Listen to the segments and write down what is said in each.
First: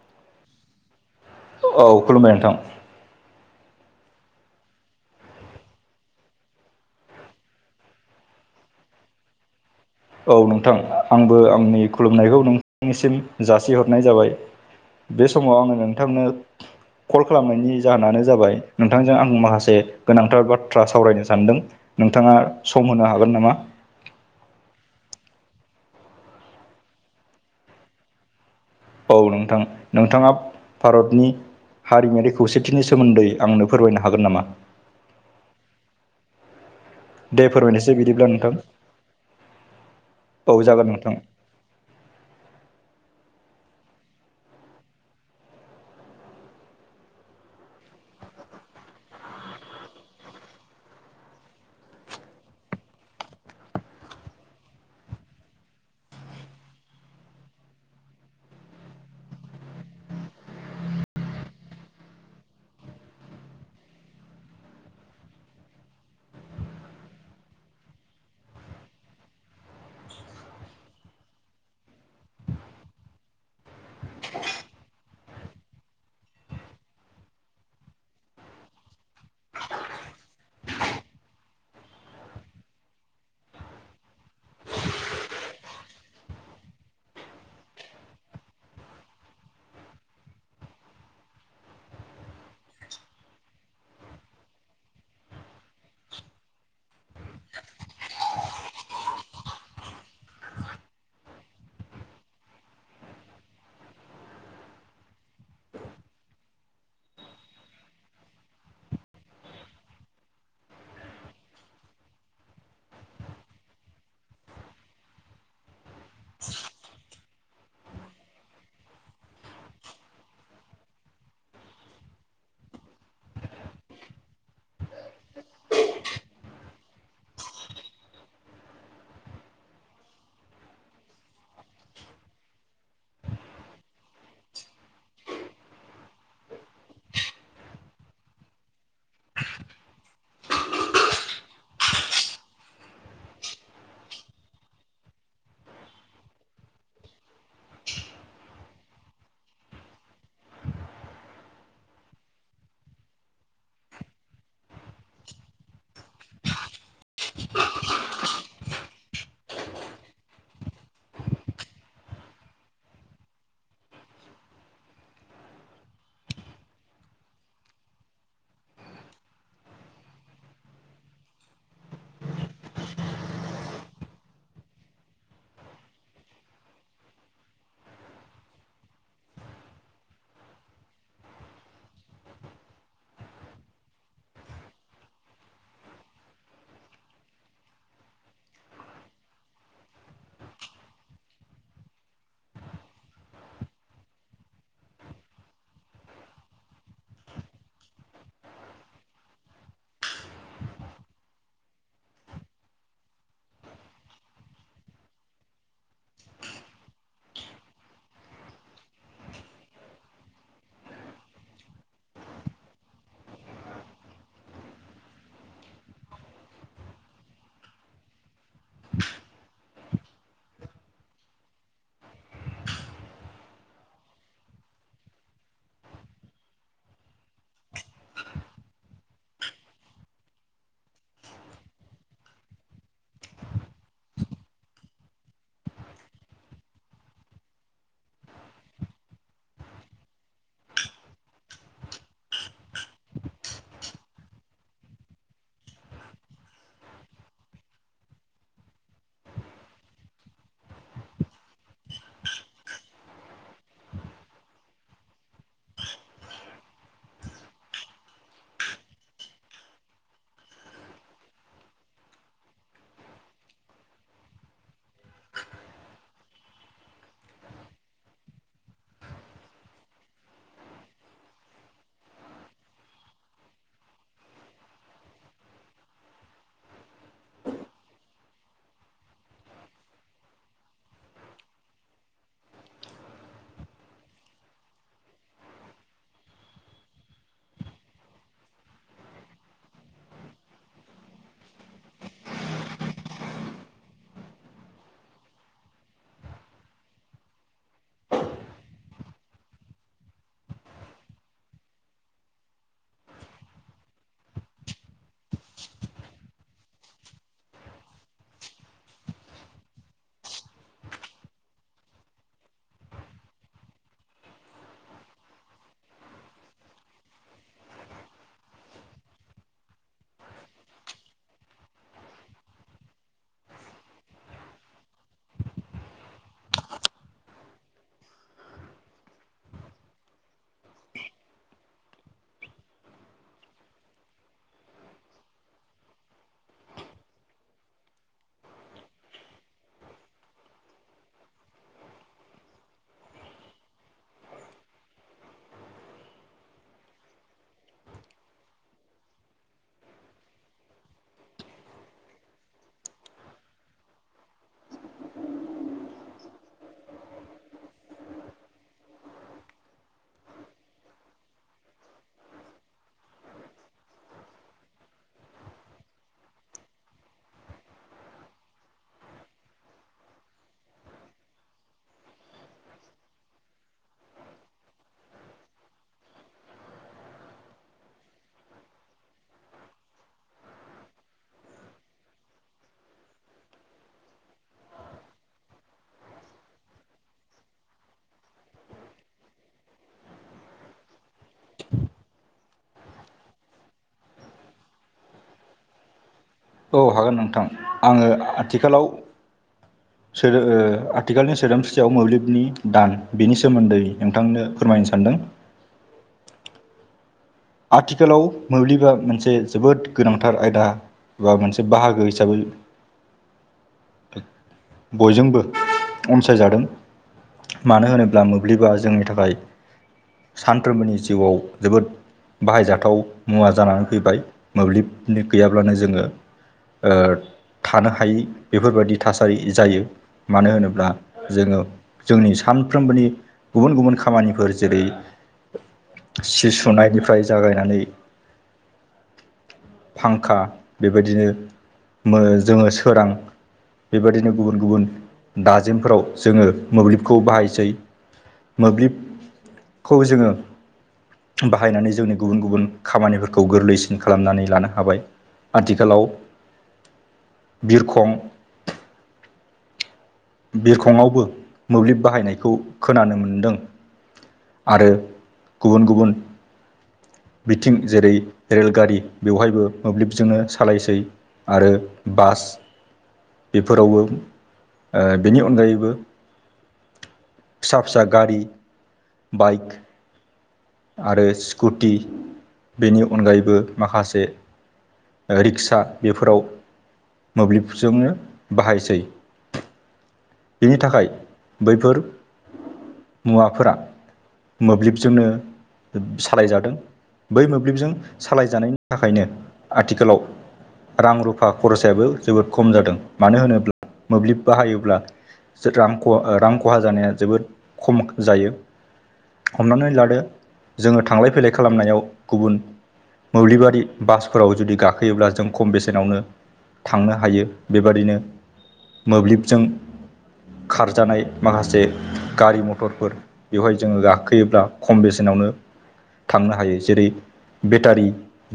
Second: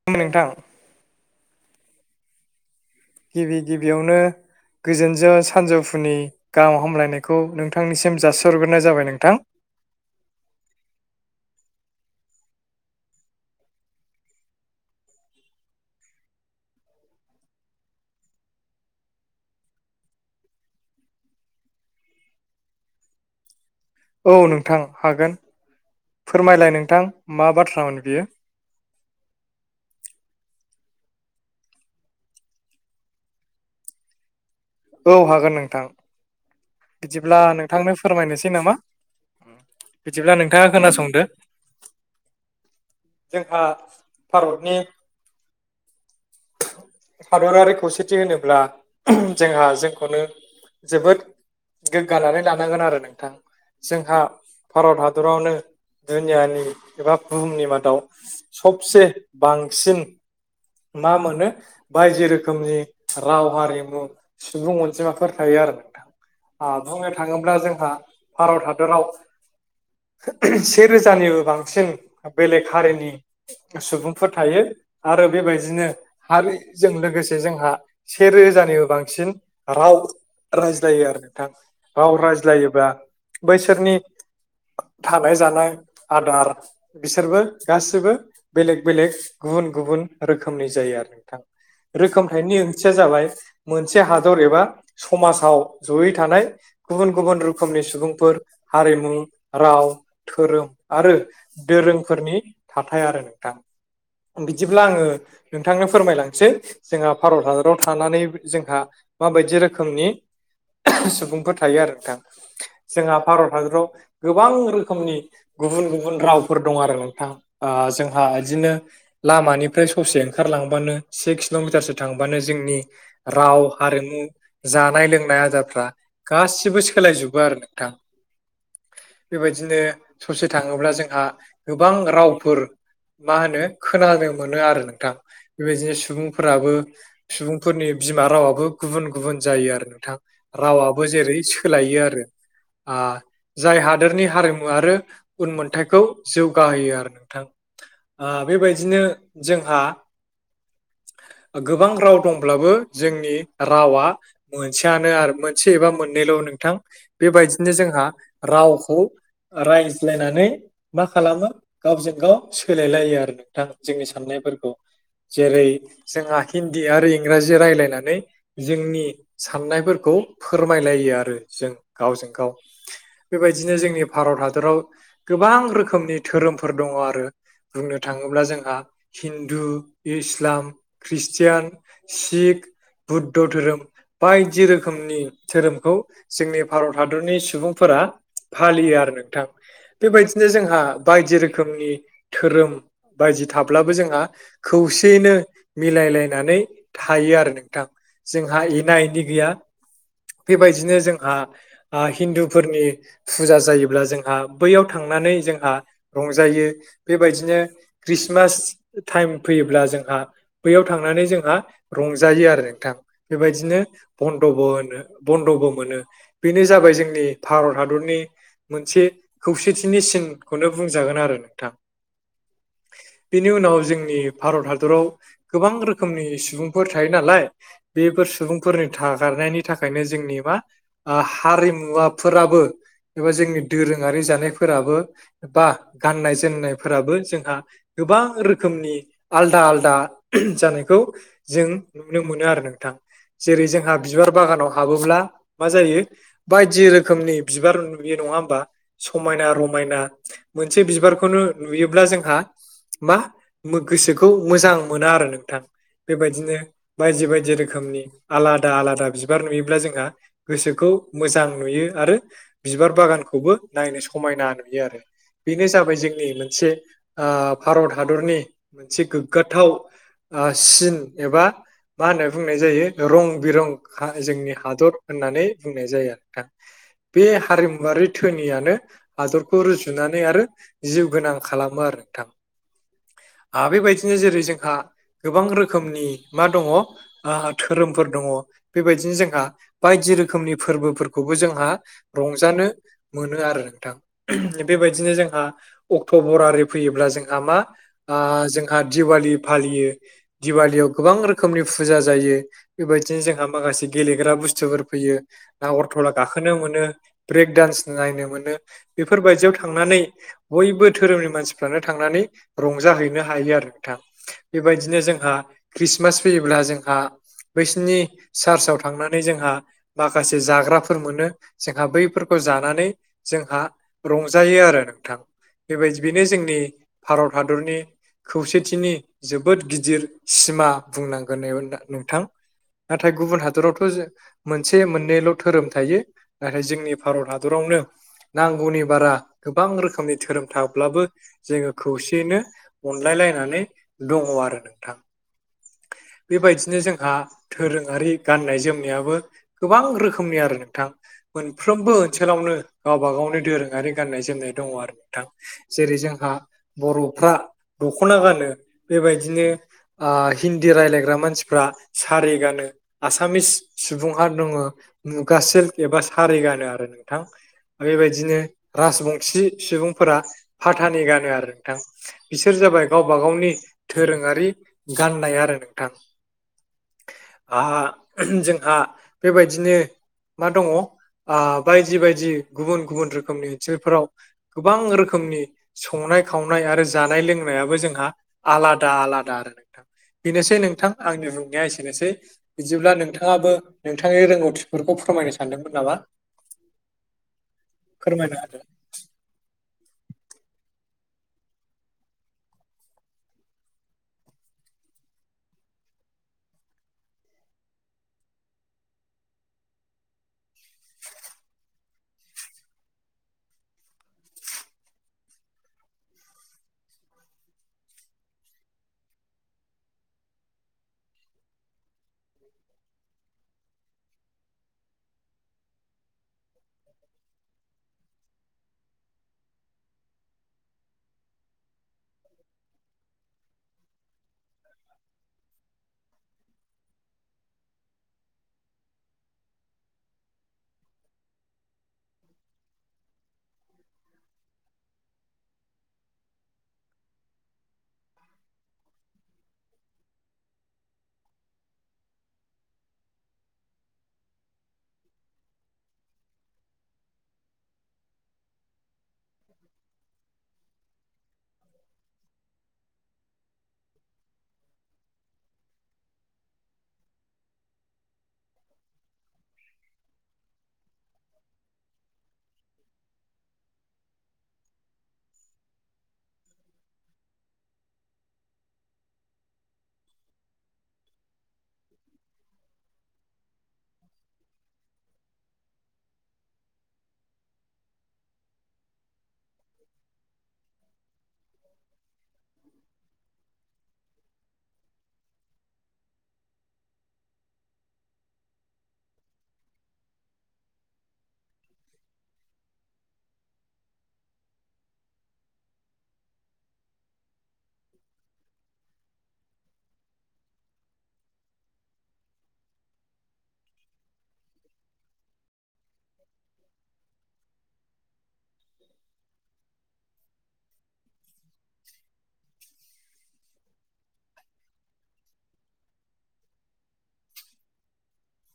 [unintelligible] उम नोंथां औ खुलुमबाय नोंथां गिबि गिबियावनो गोजोनजों सानजौफुनि गाहाम हामलायनायखौ नोंथांनिसिम जासि हरग्रोनाय जाबाय नोंथां औ नोंथां आंबो आंनि खुलुमनायखौ नोंथांनिसिम जासिहरनाय जाबाय बे समाव आङो नोंथांनो कल खालामनायनि जाहोनानो जाबाय नोंथांजों आं माखासे गोनांथार बाथ्रा सावरायनो सानदों नोंथाङा सम होनो हागोन नामा औ नोंथां हागोन फोरमायलाय नोंथां मा बाथ्रामोन बियो औ नोंथां नोंथाङा भारतनि हारिमायारि खौसेथिनि सोमोन्दै आंनो फोरमायनो हागोन नामा औ हागोन नोंथां बिदिब्ला दे नोंथांनो फोरमायनोसै बिदिब्ला नोंथां फोरमायनोसै नामा बिदिब्ला औ नोंथाङा जागोन नोंथां खोनासंदो जोंहा भारतनि हादरारि खौसेथि होनोब्ला जोंहा जोंखौनो जोबोद गोग्गानानै लानांगोन आरो नोंथां जोंहा भारत हादरावनो दुनियानि एबा बुहुमनि मादाव सबसे बांसिन मा मोनो बायदि रोखोमनि राव हारिमु सुबुं अनजिमाफोर थायो आरो नोंथां आ बुंनो थाङोब्ला जोंहा भारत हादोराव से रोजानिबो बांसिन बेलेग हारिनि सुबुंफोर थायो आरो बेबाय बिदिनो हारिजों लोगोसे जोंहा सेे रोजानिबो बांसिन राव रायज्लायो आरो नोंथां राव रायज्लायोबा बैसोरनि थानाय जानाय आदार बिसोरबो गासिबो बेलेग बेलेग गुबुन गुबुन रोखोमनि जायो आरो नोंथां रोखोमथायनि ओंथिया जाबाय मोनसे हादर एबा समाजाव जयै थानाय गुबुन गुबुन रोखोमनि सुबुंफोर हारिमु राव धोरोम आरो दोरोंफोरनि थाथाय आरो नोंथां बिदिब्ला आङो नोंथांनो फोरमायलांसै जोंहा भारत हादराव थानानै जोंहा माबायदि रोखोमनि सुबुंफोर थायो आरो नोंथां जोंहा भारत हादराव गोबां रोखोमनि गुबुन गुबुन रावफोर दं आरो नोंथां जोंहा बिदिनो लामानिफ्राय ससे ओंखारलांबानो से किल'मिटारसो थांबानो जोंनि राव हारिमु जानाय लोंनाय आदारफ्रा गासिबो सोलायजोबो आरो नोंथां बेबायदिनो ससे थाङोब्ला जोंहा गोबां रावफोर मा होनो खोनानो मोनो आरो नोंथां बेबायदिनो सुबुंफोराबो सुबुंफोरनि बिमा रावाबो गुबुन गुबुन जायो आरो नोंथां रावाबो जेरै सोलायो आरो जाय हादोरनि हारिमु आरो उनमोन्थायाइखौ जौगाहोयो आरो नोंथां बेबायदिनो जोंहा गोबां राव दंब्लाबो जोंनि रावा मोनसेयानो आरो मोनसे एबा मोननैल' नोंथां बेबायदिनो जोंहा रावखौ रायज्लायनानै मा खालामो गावजों गाव सोलायलायो आरो नोंथां जोंनि साननायफोरखौ जेरै जोंहा हिन्दी आरो इंराजि रायज्लायनानै जोंनि साननायफोरखौ फोरमायलायो आरो जों गावजों गाव बेबायदिनो जोंनि भारत हादराव गोबां रोखोमनि धोरोमफोर दङ आरो बुंनो थाङोब्ला जोंहा हिन्दु इस्लाम ख्रिस्टियान सिख बुद्ध धोरोम बायदि रोखोमनि धोरोमखौ जोंनि भारत हादरनि सुबुंफोरा फालियो आरो नोंथां बेबायदिनो जोंहा बायदि रोखोमनि धोरोम बायदि थाब्ला बो जोंहा खौसेयैनो मिलायलायनानै थायो आरो नोंथां जोंहा एना एनि गैया बेबायदिनो जोंहा हिन्दुफोरनि फुजा जायोब्ला जोंहा बैयाव थांनानै जोंहा रंजायो बेबायदिनो ख्रिस्टमास टाइम फैयोब्ला जोंहा बैयाव थांनानै जोंहा रंजायो आरो नोंथां बेबायदिनो बन्दबो होनो बन्द'बो मोनो बेनो जाबाय जोंनि भारत हादरनि मोनसे खौसेथिनि सिनखौनो बुंजागोन आरो नोंथां बिनि उनाव जोंनि भारत हादराव गोबां रोखोमनि सुबुंफोर थायो नालाय बेफोर सुबुंफोरनि थागारनायनि थाखायनो जोंनि मा हारिमुवाफोराबो एबा जोंनि दोरोङारि जानायफोराबो बा गाननाय जोमनायफोराबो जोंहा गोबां रोखोम रोखोमनि आलदा आलदा जानायखौ जों नुनो मोनो आरो नोंथां जेरै जोंहा बिबार बागानाव हाबोब्ला मा जायो बायदि रोखोमनि बिबार नुयो नङा होमबा समायना रमायना मोनसे बिबारखौनो नुयोब्ला जोंहा मा मो गोसोखौ मोजां मोना आरो नोंथां बेबायदिनो बायदि बायदि रोखोमनि आलादा आलादा बिबार नुयोब्ला जोंहा गोसोखौ मोजां नुयो आरो बिबार बागानखौबो नायनो समायना नुयो आरो बेनो जाबाय जोंनि ओ मोनसे भारत हादरनि मोनसे गोग्गाथाव ओ सिन एबा मा होनना बुंनाय जायो रं बिरं हा जोंनि हादर होननानै बुंनाय जायो आरो दा बे हारिमुवरारि धोनियानो हादरखौ रुजुनानै आरो जिउ गोनां खालामो आरो नोंथां आरो बेबायदिनो जेरै जोंहा गोबां रोखोमनि मा दङ धोरोमफोर दङ बेबायदिनो जोंहा बायदि रोखोमनि फोरबोफोरखौबो जोंहा रंजानो मोनो आरो नोंथां बेबायदिनो जोंहा अक्ट'भर आरि फैयोब्ला जोंहा मा आ जोंहा दिवाली फालियो दिवालियाव गोबां रोखोमनि फुजा जायो बेबायदिनो जोंहा माखासे गेलेग्रा बुस्थुफोर फैयो नागरथला गाखोनो मोनो ब्रेक दडान्स नायनो मोनो बेफोरबायदियाव थांनानै बयबो धोरोमनि मानसिफ्रानो थांनानै रंजाहैनो हायो आरो नोंथां बेबायदिनो जोंहा ख्रिसमास फैयोब्ला जोंहा बैसिनि सार्चआव थांनानै जोंहा माखासे जाग्राफोर मोनो जोंहा बैफोरखौ जानानै जोंहा रंजायो आरो नोंथां बेबायदि बेनो जोंनि भारत हादरनि खौसेथिनि जोबोद गिदिर सिमा बुंनांगोन नोंथां नाथाय गुबुन हादरावथ' जो मोनसे मोननैल' धोरोम थायो नाथाय जोंनि भारत हादरावनो नांगौनि बारा गोबां रोखोमनि धोरोम थाब्लाबो जोङो खौसे यैनो अनलायलायनानै दङ आरो नोंथां। बेबायदिनो जोंहा दोरोङारि गाननाय जोमनायाबो गोबां रोखोमनि आरो नोंथां। मोनफ्रोमबो ओनसोलावनो गावबा गावनो दोरोङारि गाननाय जोमनाय दङ आरो नोंथां जेरै जोंहा बर'फ्रा दख'ना गानो बेबायदिनो आ हिन्दी राय्लायग्रा मानसिफ्रा सारि गानो आसामिस सुबुंहा दङो मुगा सिल्क एबा सारि गानो आरो नोंथां बेबायदिनो राजबंसि सुबुंफोरा फाथानि गानो आरो नोंथां बिसोर जाबाय गावबा गावनि दोरोङारि गाननाय आरो नोंथां आ जोंहा बेबायदिनो मा दङ आ बायदि बायदि गुबुन गुबुन रोखोमनि ओनसोलफोराव गोबां रोखोमनि संनाय खावनाय आरो जानाय लोंनायाबो जोंहा आलादा आलादा आरो नों बेनोसै नोंथां आंनि बुंनाया एसेनोसै बिदिब्ला नोंथाङाबो नोंथांनि रोंगौथिफोरखौ फोरमायनो सानदोंमोन नामा औ हागोन नोंथां आङो फोरमायना होदो आथिखालाव सो ओ आथिखालनि सोदोमस्रियाव मोब्लिबनि दान बेनि सोमोन्दै नोंथांनो फोरमायनो सानदों आथिखालाव मोब्लिबा मोनसे जोबोद गोनांथार आयदा बा मोनसे बाहागो हिसाबै बयजोंबो अनसायजादों मानो होनोब्ला मोब्लिबा जोंनि थाखाय सानफ्रोमबोनि जिउआव जोबोद बाहायजाथाव मुवा जानानै फैबाय मोब्लिबनि गैयाब्लानो जोङो ओ थानो हायै बेफोरबायदि थासारि जायो मानो होनोब्ला जोङो जोंनि सानफ्रोमबोनि गुबुन गुबुन खामानिफोर जेरै सि सुनायनिफ्राय जागायनानै फांखा बेबायदिनो जोङो सोरां बेबायदिनो गुबुन गुबुन दाजिमफ्राव जोङो मोब्लिबखौ बाहायसै मोब्लिबखौ जोङो बाहायनानै जोंनि गुबुन गुबुन खामानिफोरखौ गोरलैसिन खालामनानै लानो हाबाय आथिखालाव बिरखं बिरखंआवबो मोब्लिब बाहायनायखौ खोनानो मोनदों आरो गुबुन गुबुन बिथिं जेरै रेलगारि बेवहायबो मोब्लिबजोंनो सालायसै आरो बास बेफोरावबो ओ बिनि अनगायैबो फिसा फिसा गारि बाइक आरो स्कुटि बेनि अनगायैबो माखासे रिक्सा बेफोराव मोब्लिबजोंनो बाहायसै बिनि थाखाय बैफोर मुवाफोरा मोब्लिबजोंनो सालायजादों बै मोब्लिबजों सालायजानायनि थाखायनो आथिखालाव रां रुफा खरसायाबो जोबोद खम जादों मानो होनोब्ला मोब्लिब बाहायोब्ला रां रां खहा जानाया जोबोद खम जायो हमनानै लादो जोङो थांलाय फैलाय खालामनायाव गुबुन मोब्लिबारि बासफोराव जुदि गाखोयोब्ला जों खम बेसेनावनो थांनो हायो बेबादिनो मोब्लिबजों खारजानाय माखासे गारि मथरफोर बेवहाय जोङो गाखोयोब्ला खम बेसेनावनो थांनो हायो जेरै बेटारि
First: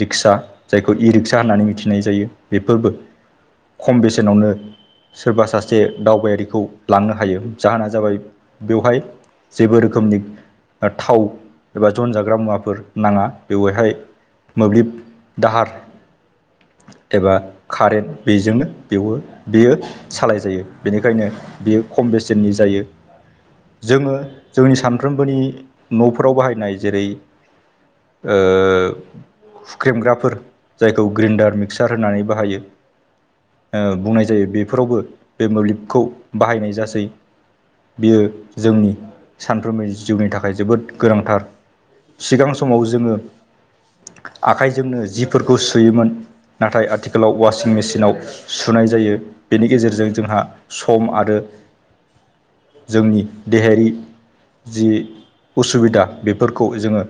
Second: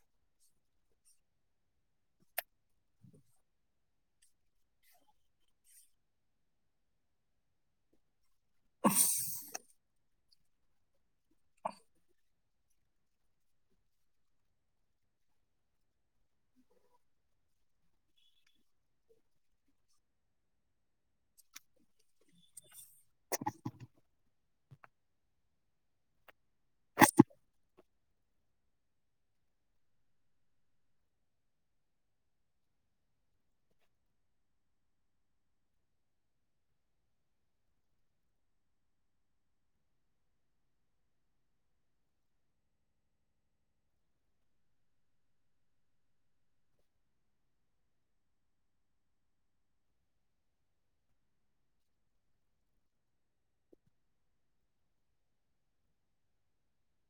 रिक्सा जायखौ इ रिक्सा होननानै मिथिनाय जायो बेफोरबो खम बेसेनावनो सोरबा सासे दावबायारि आं लांनो हायो जाहोना जाबाय बेवहाय जेबो रोखोमनि थाव एबा जन जाग्रा मुवाफोर नाङा बेवहाय मोब्लिब दाहार एबा कारेन्ट बेजोंनो बेवबो बेयो सालाय जायो बेनिखायनो बियो खम बेसेननि जायो जोङो जोंनि सानफ्रोमबोनि न'फोराव बाहायनाय जेरै ओ हुख्रेमग्राफोर जायखौ ग्रेन्डार मिक्सार होनानै बाहायो बुंनाय जायो बेफोरावबो बे मोब्लिबखौ बाहायनाय जासै बियो जोंनि सानफ्रोमबो जिउनि थाखाय जोबोद गोनांथार सिगां समाव जोङो आखाइजोंनो जिफोरखौ सुयोमोन नाथाय आथिखालाव वासिं मेसिनाव सुनाय जायो बेनि गेजेरजों जोंहा सम आरो जोंनि देहायारि जि उसुबिदा बेफोरखौ जोङो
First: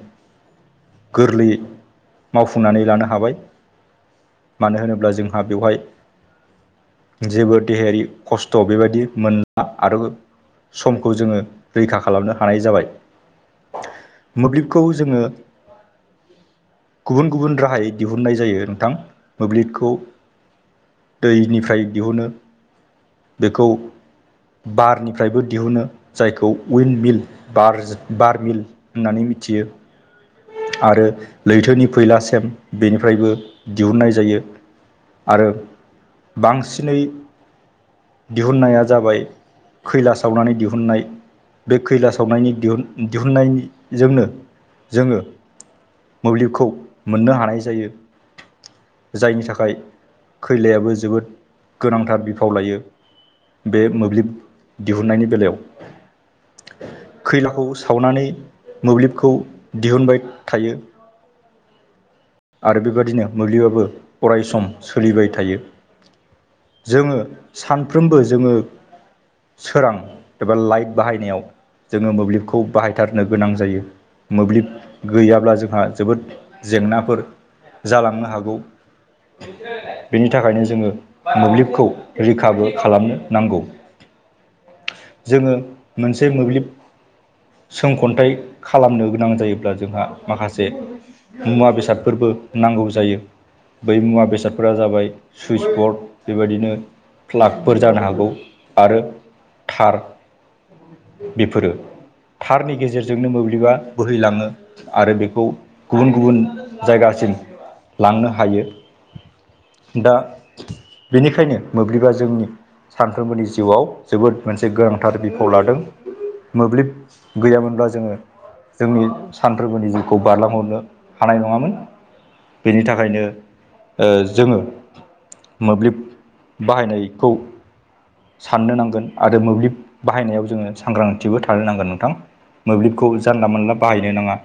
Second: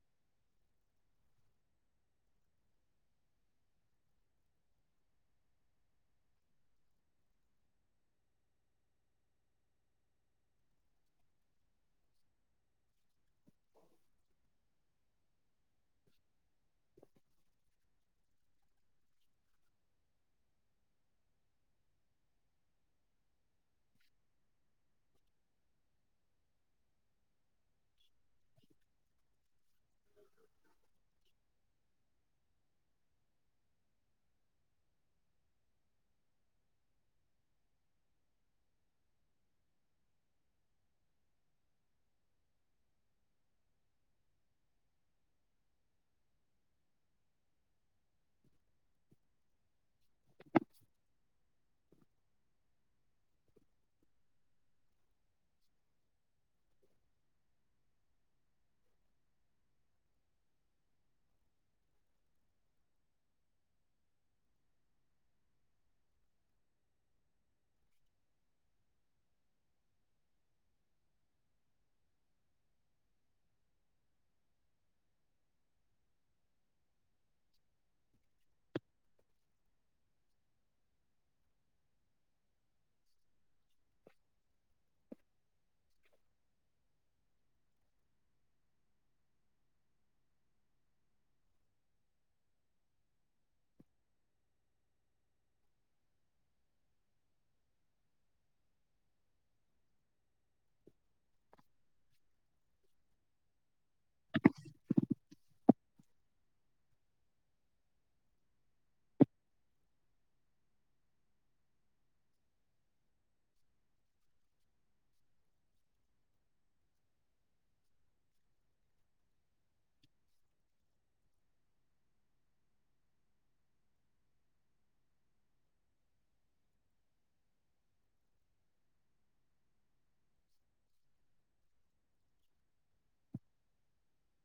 गोरलैयै मावफुंनानै लानो हाबाय मानो होनोब्ला जोंहा बेवहाय जेबो देहायारि खस्थ' थ' बेबायदि मोनला आरो समखौ जोङो रैखा खालामनो हानाय जाबाय मोब्लिबखौ जोङो गुबुन गुबुन राहायै दिहुननाय जायो नोंथां मोब्लिबखौ दैनिफ्राय दिहुनो बेखौ बारनिफ्रायबो दिहुनो जायखौ उिन मिलार बार मिल होननानै मिथियो [inaudible] आरो लैथोनि फैला सेम बेनिफ्रायबो दिहुननाय जायो। आरो बांसिनै दिहुननाया जाबाय खैला सावनानै दिहुननाय बे खैला सावनायनि दिह दिहुननायजोंनो जोङो मोब्लिबखौ मोननो हानाय जायो जायनि थाखाय खैलायाबो जोबोद गोनांथार बिफाव लायो बे मोब्लिब दिहुननायनि बेलायाव खैलाखौ सावनानै मोब्लिबखौ दिहुनबाय थायो आरो बेबादिनो मोब्लिबाबो अराय सम सोलिबाय थायो जोङो सानफ्रोमबो जोङो सोरां एबा लाइट बाहायनायाव जोङो मोब्लिबखौ बाहायथारनो गोनां जायो मोब्लिब गैयाब्ला जोंहा जोबोद जेंनाफोर जालांनो हागौ बेनि थाखायनो जोङो मोब्लिबखौ रैखाबो खालामनो नांगौ। जोङो मोनसे मोब्लिब सोंखन्थाइ खालामनो गोनां जायोब्ला जोंहा माखासे मुवा बेसाद फोरबो नांगौ जायो बै मुवा बेसादफोरा जाबाय सुइस बरड बेबायदिनो प्लागफोर जानो हागौ आरो थार बेफोरो थारनि गेजेरजोंनो मोब्लिबा बोहैलाङो आरो बेखौ गुबुन गुबुन जायगासिम लांनो हायो। दा बेनिखायनो मोब्लिबा जोंनि सानफ्रोमबोनि जिउआव जोबोद मोनसे गोनांथार बिफाव लादों मोब्लिब गैयामोनब्ला जोङो जोंनि सानथ्रोबोनि जिउखौ बारलांहरनो हानाय नङा मोन बेनि थाखायनो ओ जोङो मोब्लिब बाहायनायखौ साननो नांगोन आरो मोब्लिब बाहायनायाव जोङो सांग्रांथिबो थानो नांगोन नोंथां। मोब्लिबखौ जानला मोनानला बाहायनो नाङा